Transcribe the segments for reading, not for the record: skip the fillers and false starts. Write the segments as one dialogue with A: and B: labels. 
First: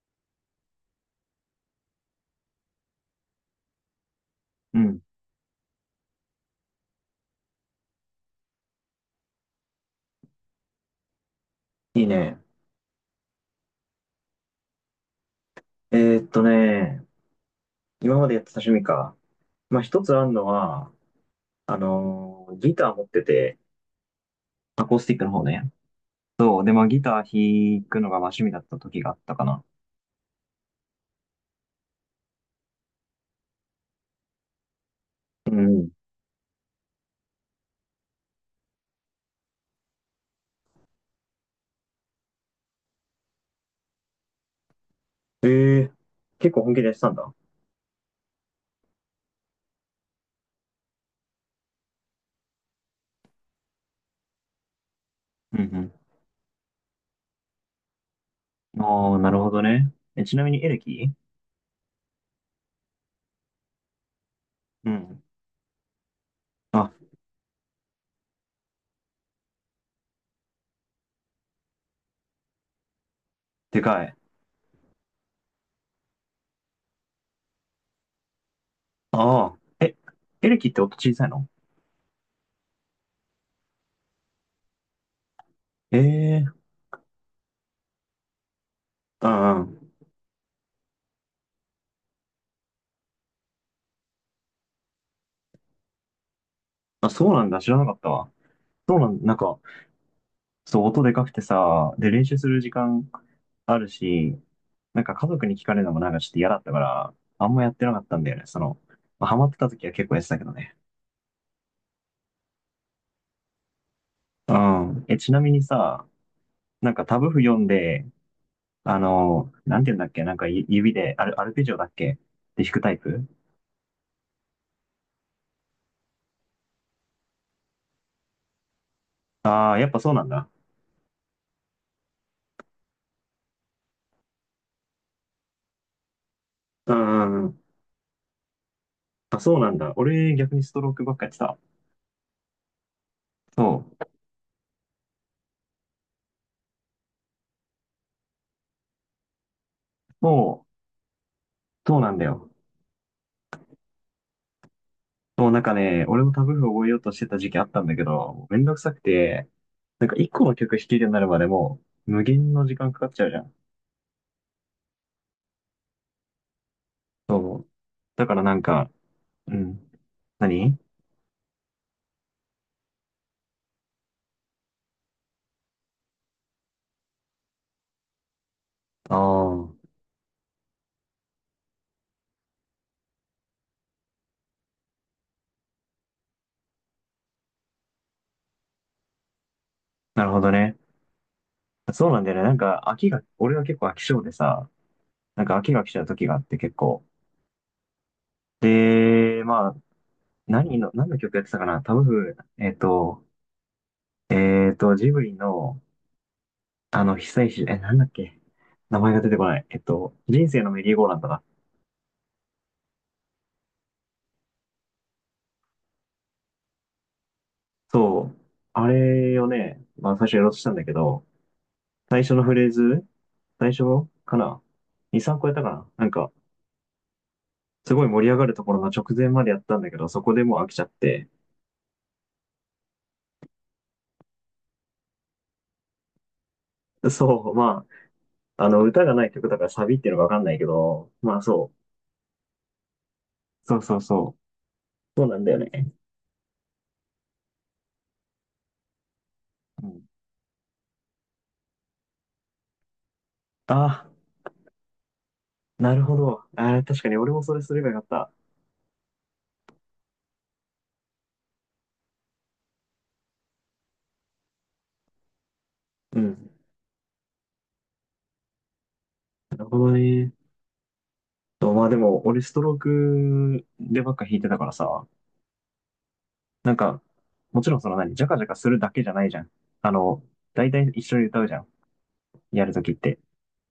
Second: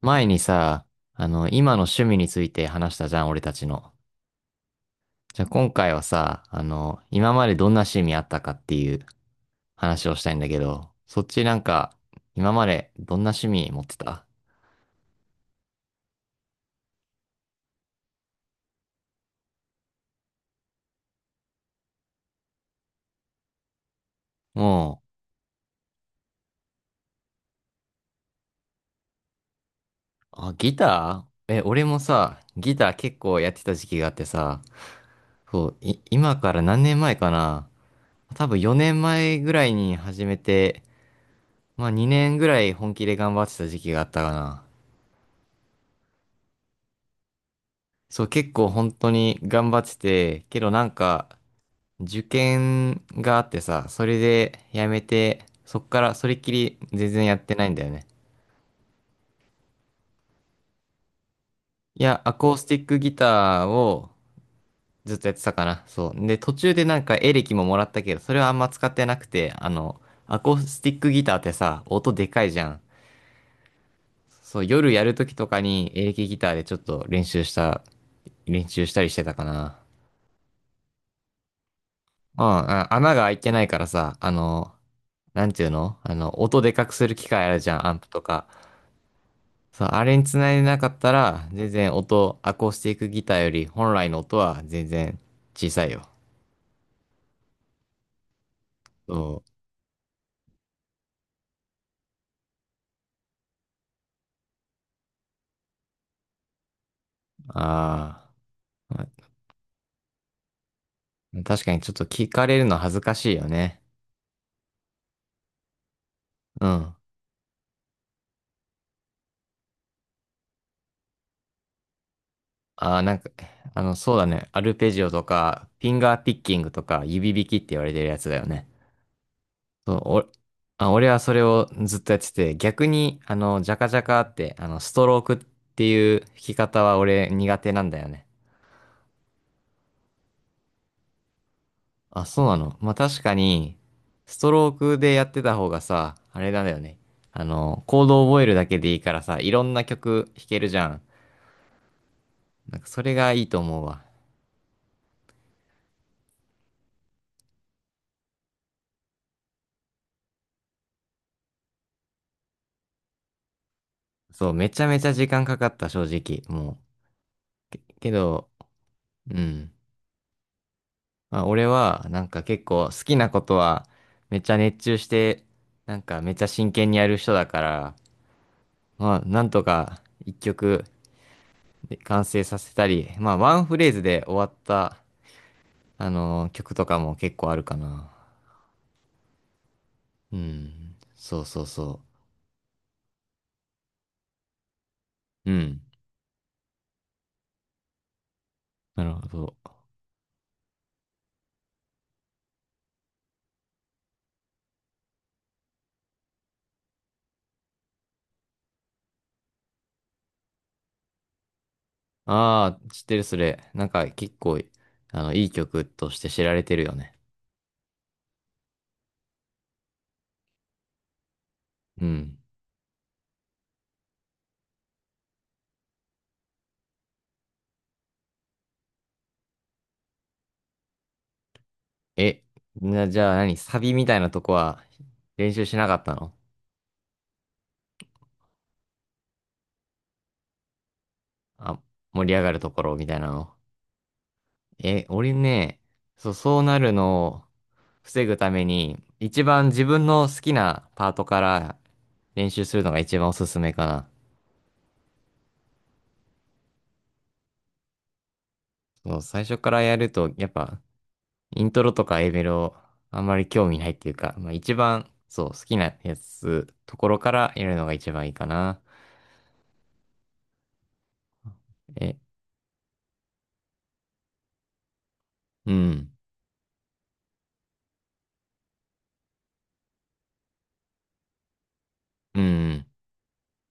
A: 前にさ、今の趣味について話したじゃん、俺たちの。
B: うん。
A: じゃあ今回はさ、今までどんな趣味あったかっていう話をしたいんだけど、そっちなんか、
B: いいね。
A: 今までどんな趣味持ってた？
B: えーっとね、今までやってた趣味か。まあ、一つあるのは、ギター持ってて、アコー
A: もう、
B: スティックの方ね。そう。で、まあ、ギター弾くのがまあ趣味だった時があったかな。
A: あ、ギター。俺もさ、ギター結構やってた時期があってさ、
B: う
A: そう、
B: ん。
A: 今から何年前かな？多分4年前ぐらいに始めて、まあ2年ぐらい本気で頑張ってた時期があったかな。
B: えー、結構本気でやってたんだ。
A: そう、結構本当に頑張ってて、けどなんか、受験があってさ、それでやめて、
B: う
A: そっ
B: ん
A: からそれっきり全然やってないんだよね。
B: うん。ああ、なるほどね。え、ちなみにエレキ。
A: いや、アコースティックギターを
B: う
A: ずっ
B: ん。
A: とやってたかな。そう。で、途中で
B: あ、
A: なんかエレキももらったけど、それはあんま使ってなくて、アコースティックギターってさ、音でかいじゃん。
B: でかい。
A: そう、夜やるときとかにエレキギターでちょっと練習したりしてたか
B: ああ。
A: な。
B: え、エレキって音小さいの？
A: うん、あ穴が開いてないからさ、なんていうの、
B: え
A: 音
B: え
A: でかくする機械あるじゃん、アンプとか。
B: ー。
A: そう、
B: あ
A: あれにつないでなかったら、全然音、アコースティックギターより本来の音は全然小さいよ。
B: あ、あ、そうなんだ。知らなかったわ。そうなん、なん
A: そう。
B: か、そう、音でかくてさ、で、練習する時間あるし、なんか家族に聞かれるのもなんかちょっと嫌だったから、あんまやってなかったんだ
A: あ
B: よね。その、
A: ー、ま
B: まあハマってた時は結構やってたけどね。
A: あ、確かにちょっと聞かれるの恥ずかしいよね。
B: うん。え、ちなみにさ、
A: う
B: な
A: ん。
B: んかタブ譜読んで、なんて言うんだっけ、なんか指でアルペジオだっけで弾くタ
A: あ
B: イ
A: あ、なん
B: プ？
A: か、そうだね。アルペジオとか、フィンガーピッキングとか、指弾きって言われてるやつだよね。
B: ああー、やっ
A: そう、
B: ぱそうなんだ。
A: あ、俺はそれをずっとやってて、逆に、ジャカジャカって、ストロークっていう弾き方
B: う
A: は
B: ん
A: 俺
B: うんう
A: 苦
B: ん。
A: 手なんだよね。
B: あ、そうなんだ。俺逆にストロークばっかやってた。
A: あ、そうなの。まあ、確かに、
B: そう。
A: ストロークでやってた方がさ、あれなんだよね。コードを覚えるだけでいいからさ、いろんな曲弾け
B: そう、
A: るじゃん。
B: そうなんだよ。
A: なんかそれがいいと思うわ。
B: もうなんかね、俺もタブ譜覚えようとしてた時期あったんだけど、もうめんどくさくて、なんか一個の曲弾けるようになるまでもう無限の時間かかっちゃうじゃん。
A: そう、めちゃめちゃ時間かかった、正直。も
B: そう。
A: う。け
B: だから
A: ど、
B: なんか、
A: う
B: う
A: ん。
B: ん。何。
A: まあ、俺は、なんか結構好きなことは、めっちゃ熱中して、なんかめっちゃ真剣にやる人だから、
B: あ
A: まあ、なん
B: あ
A: と
B: ー、
A: か一曲で完成させたり、まあ、ワンフレーズで終わった、曲とかも結構あるかな。
B: なる
A: う
B: ほどね。
A: ん。そうそうそ
B: そうなんだよね。なんか俺は結構飽き性でさ、なん
A: う。う
B: か飽き
A: ん。
B: が来ちゃう時があって結構。
A: なるほ
B: で、ま
A: ど。
B: あ、何の曲やってたかなタブ譜、ジブリの、久石、なんだっけ？名前が出てこない。人生のメリーゴーランドだ。
A: ああ、知ってるそれ。なんか結構、いい曲として知られてるよね。
B: そう。あれをね、まあ最初やろうとしたんだけど、
A: う
B: 最初
A: ん。
B: のフレーズ、最初かな？ 2、3個やったかななんか、すごい盛り上がるところの直前までやったんだけど、そこでもう飽きちゃって。
A: え、じゃあ何サビみたいなとこは練習しなかったの？
B: そう、まあ、歌がない曲だからサビっていうのがわかんないけど、まあそう。
A: あ、盛り上がるところみたいなの。
B: そうそうそう。そう
A: 俺
B: なんだよ
A: ね、
B: ね。
A: そう、そうなるのを防ぐために、一番自
B: うん、
A: 分の好きなパートから練習するのが一番おすすめか
B: あ
A: な。
B: なるほど。ああ、確かに俺もそれすればよかった。
A: そう、最初からやると、やっぱ、イントロとか A メロ、あんまり興味ないっていうか、まあ一番、そう、好きなや
B: うん。
A: つ、ところからやるのが一番いいかな。
B: なるほどね。とまあで
A: え、
B: も、俺ストロークでばっか弾いてたからさ、
A: うん、
B: なんか、もちろんその何、ジャカジャカするだけじゃないじゃん。あの、大体一緒に歌うじゃん。
A: う
B: やると
A: ん。
B: きって。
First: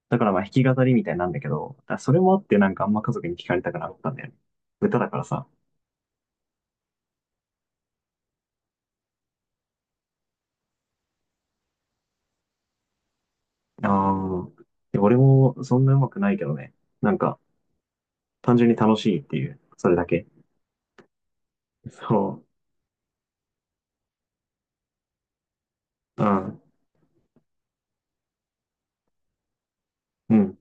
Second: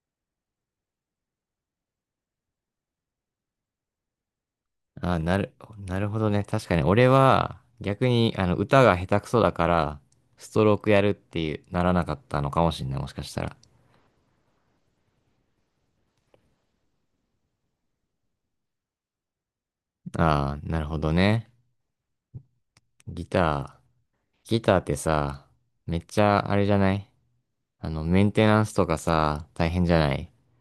B: だからまあ弾き語りみたいなんだけど、だからそれもあってなんかあんま家族に聞かれたくなかったんだよね。歌だか
A: あ、
B: らさ。
A: なるほどね。確かに、俺は逆にあの歌が下手くそだから、ストロークやるっていうならなかったのかもしれない、もしかしたら。
B: ああ、で俺もそんな上手くないけどね。なんか、単純に楽しいっていう、それだけ。
A: ああ、なるほどね。
B: そ
A: ギター。ギターってさ、めっち
B: う。う
A: ゃあ
B: ん。
A: れじゃない？メンテナンスとかさ、大変じゃない？
B: うん。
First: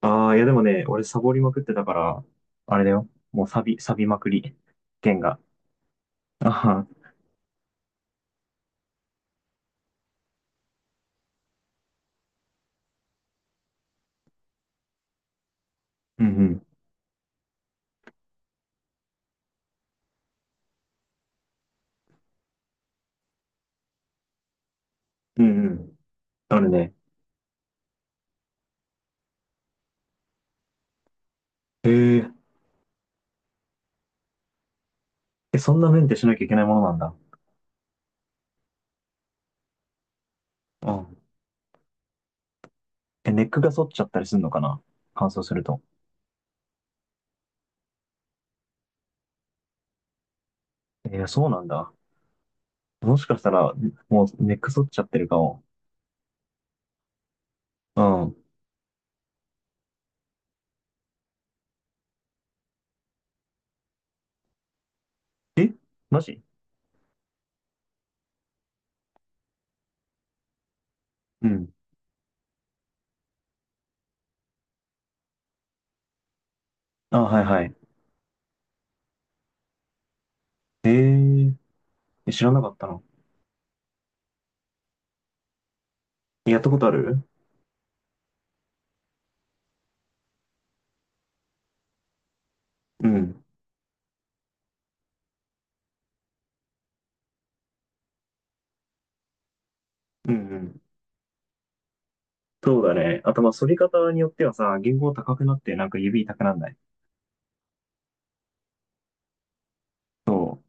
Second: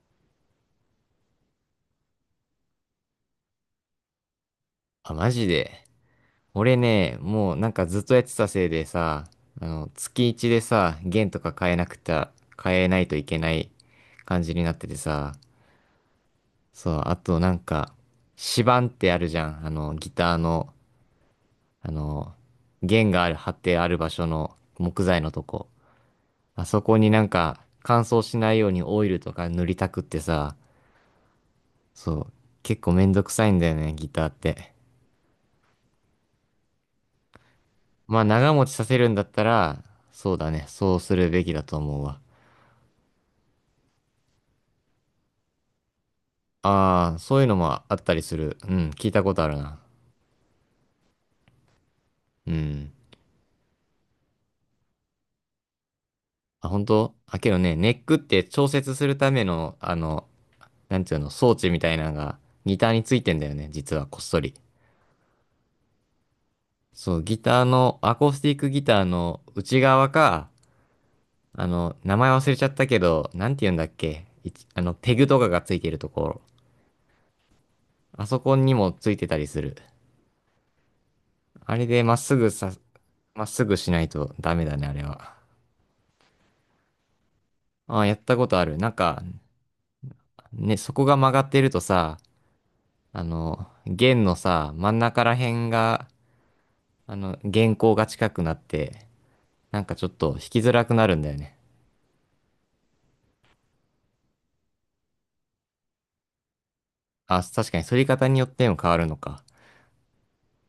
B: ああ、いやでもね、俺サボりまくってたから、あれだよ。もうサビ、サビまくり。
A: あ、
B: 弦
A: マ
B: が。
A: ジで。
B: あ
A: 俺
B: は。
A: ね、もうなんかずっとやってたせいでさ、月一でさ、弦とか変えなくて、変えないといけない感じになっててさ、
B: うんうん。
A: そう、あとなんか、指板ってあるじゃん。ギターの、あの、弦がある、張ってある場所の木材のと
B: うん
A: こ。
B: うん。あ
A: あ
B: る
A: そ
B: ね。
A: こになんか、乾燥しないようにオイルとか塗りたくってさ、
B: へ
A: そ
B: え。
A: う、結構めんどくさいんだよね、ギターって。
B: え、そんなメンテしなきゃいけないものなんだ。
A: まあ、長持ちさせるんだったら、そうだね、
B: う
A: そうす
B: ん。
A: るべきだと思うわ。
B: え、ネックが反っちゃったりするのかな？乾燥すると。
A: ああ、そういうのもあったりする。うん、聞いたことあるな。
B: えーそうなんだ。
A: うん。
B: もしかしたら、もうネック反っちゃってるかも。
A: あ、本当。あ、けどね、ネ
B: う
A: ックっ
B: ん。
A: て調節するための、なんていうの、装置みたいなのがギターについてんだよね、実はこっそり。
B: えマジ？
A: そう、ギターの、アコースティックギターの内側か、
B: うん。
A: 名前忘れちゃったけど、なんて言うんだっけ、ペグとかがついてるところ。
B: あ、はいはい。
A: あそこにもついてたりする。
B: えー、
A: あれでまっ
B: え
A: す
B: 知
A: ぐ
B: らなか
A: さ、
B: ったの？
A: まっすぐしないとダメだね、あれは。
B: やったことある？
A: ああ、やったことある。なんか、ね、そこが曲がってるとさ、
B: うん。
A: 弦のさ、真ん中ら辺が、弦高が近くなって、なんかちょっと
B: うん
A: 弾
B: う
A: きづ
B: ん。
A: らくなるんだよね。
B: そうだね。あと、まあ、反り方によってはさ、弦高高くなって、なんか指痛くなんない？
A: あ、確かに、反り方によっても変わるのか。
B: そう。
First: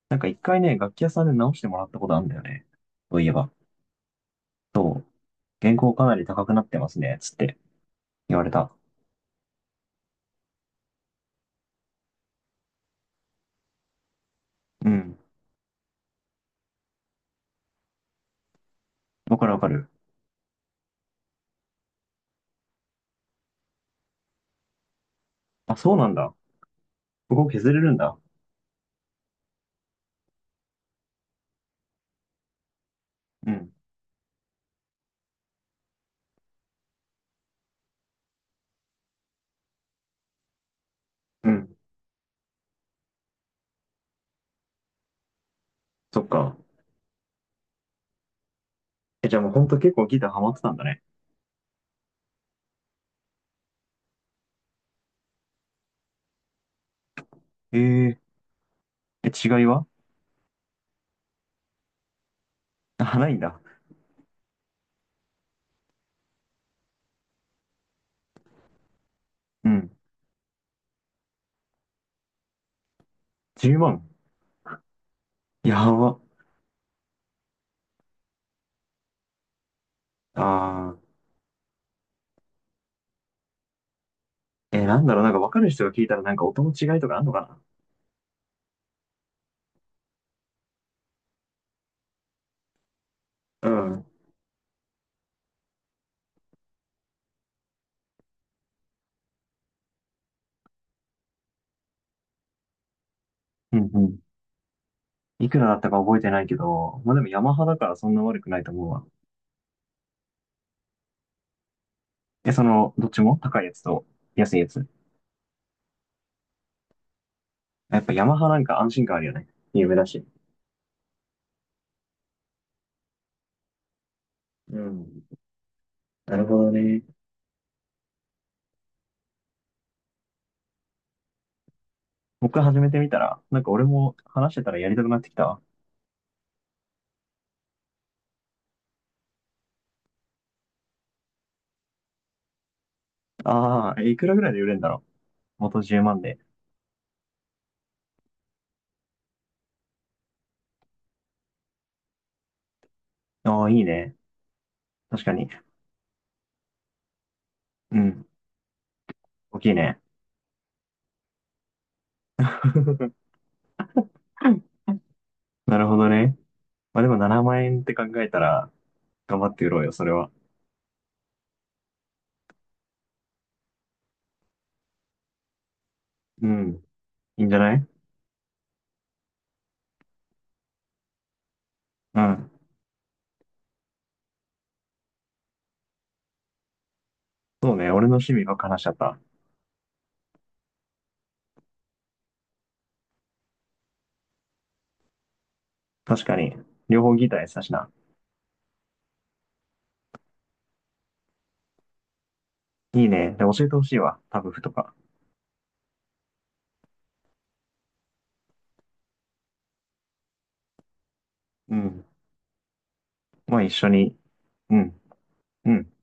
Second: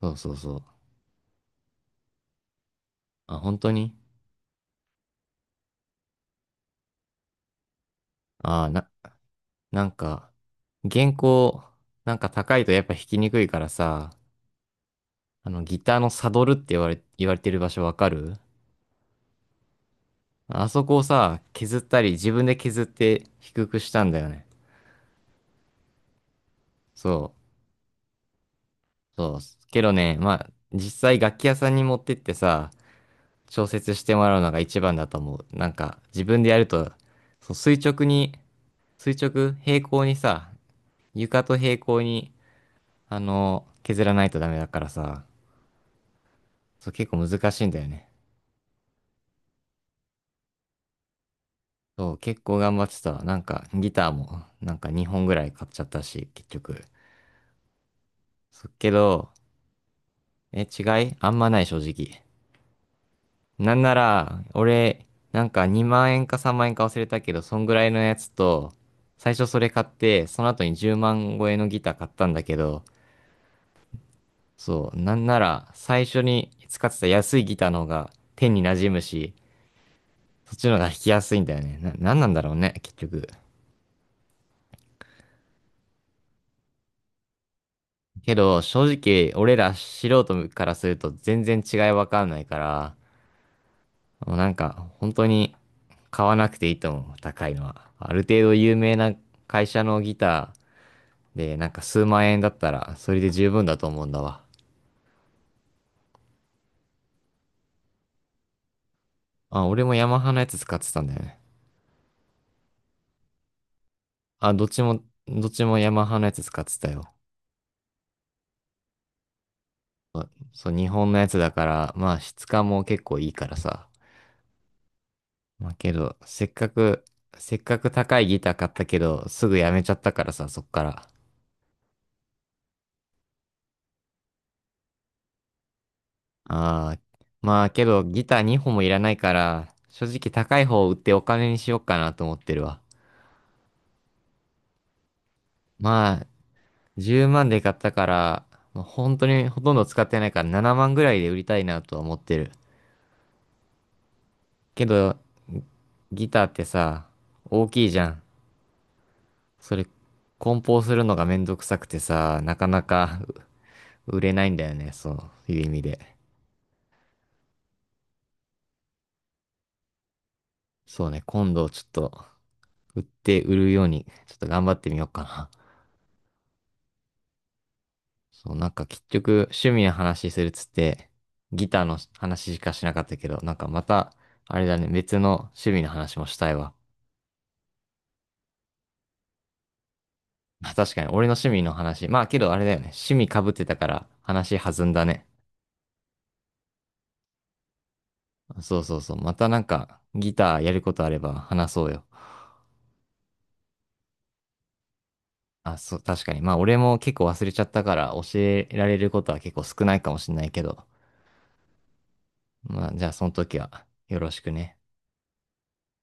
A: そう
B: なんか
A: そう
B: 一
A: そ
B: 回
A: う。
B: ね、楽器屋さんで直してもらったことあるんだよね。そういえ
A: あ、
B: ば。
A: 本当に。
B: そう。原稿かなり高くなってますね、つって言われ
A: あ、
B: た。
A: な、なんか、原稿、なんか高いとやっぱ弾きにくいからさ、
B: うん。
A: ギターのサドルって言われてる場所わかる？
B: わかるわかる。
A: あそこをさ、削ったり、自分で削って低くしたんだよね。
B: あ、そうなんだ。
A: そ
B: ここ削れるんだ。
A: う、そう。けどね、まあ、実際楽器屋さんに持ってってさ、
B: う
A: 調
B: ん。
A: 節してもらうのが一番だと思う。なんか、自分でやると、そう、垂直に、垂直、平行にさ、床
B: う
A: と
B: ん。
A: 平行に、削らないとダメだからさ、
B: そっか。
A: そう、結構難しいんだよね。
B: え、じゃあもうほんと結構ギターハマってたんだね。
A: そう、結構頑張ってた。なんか、ギターも、なんか2本ぐらい買っちゃったし、結局。
B: ええ。
A: そっけ
B: え、
A: ど、
B: 違いは？
A: 違いあんまない、正直。
B: あ、ないんだ。
A: なんなら、俺、なんか2万円か3万円か忘れたけど、そんぐらいのやつと、最初そ
B: う
A: れ買っ
B: ん。
A: て、その後に10万超えのギター買ったんだけど、
B: 10万。
A: そう、なんなら、
B: や
A: 最
B: ば。
A: 初に使ってた安いギターの方が手に馴染むし、そっちの方が
B: あ
A: 弾きやすいんだよね。なんなんだろうね、結局。
B: ー。え、なんだろう、なんかわかる人が聞いたらなんか音の違いとかあんのか
A: けど、正直、俺ら素人からすると全然違いわかんないから、
B: な？うん。
A: もうなんか、本当に買わなくていいと思う、高いのは。ある程度有名な会社のギターで、なんか数万円だったら、それで十分
B: う
A: だと
B: んう
A: 思うん
B: ん。
A: だわ。
B: いくらだったか覚えてないけど、まあでもヤマハだからそんな悪くないと思うわ。
A: あ、俺もヤマハのやつ使ってたんだよね。
B: え、その、どっちも高いやつと
A: あ、
B: 安いやつ？
A: どっちもヤマハのやつ使ってたよ。
B: やっぱヤマハなんか安心感あるよね。有名だし。
A: そう、日本のやつだから、まあ質感も結構いいからさ。
B: うん。
A: まあけど、
B: なるほどね。
A: せっかく高いギター買ったけど、すぐやめちゃったからさ、そっから。
B: 僕始めてみたら、なんか俺も話してたらやりたくなってきたわ。
A: ああ、まあけど、ギター2本もいらないから、正直高い方を売ってお金にしようかなと思ってるわ。
B: ああ、いくらぐらいで売れるんだろう。元10
A: ま
B: 万
A: あ、
B: で。
A: 10万で買ったから、まあ本当にほとんど使ってないから7万ぐらいで売りたいなとは思ってる。
B: ああ、いいね。
A: けど、
B: 確かに。
A: ギターってさ、大きい
B: う
A: じゃん。
B: ん。大きい
A: それ、
B: ね。
A: 梱包するのがめんどくさくてさ、なかなか う売れないんだよね、そういう意
B: な
A: 味
B: るほど
A: で。
B: ね。まあでも7万円って考えたら、頑張って売ろうよ、それは。
A: そうね、今度ちょっと売って売るように、ちょっと頑張ってみようかな。
B: うん。いいんじゃない？
A: そう、なんか結局趣味の話するっつって、ギターの
B: うん。
A: 話しかしなかったけど、なんかまた、あれだね、別の趣味の話もしたいわ。
B: そうね。俺の趣味ばっか話しちゃった。
A: あ確かに、俺の趣味の話。まあけどあれだよね、趣味被ってたから話弾んだね。
B: 確かに。両方ギターやってたしな。
A: そうそうそう、またなんかギターやることあれば話そうよ。
B: いいね。で、教えてほしいわ。タブ譜とか。
A: あ、そう、確かに。まあ俺も結構忘れちゃったから教えられることは結構少ないかもしれないけど、
B: うん。
A: まあじゃあその時
B: まあ一
A: は
B: 緒に。
A: よろしく
B: う
A: ね。
B: ん。うん。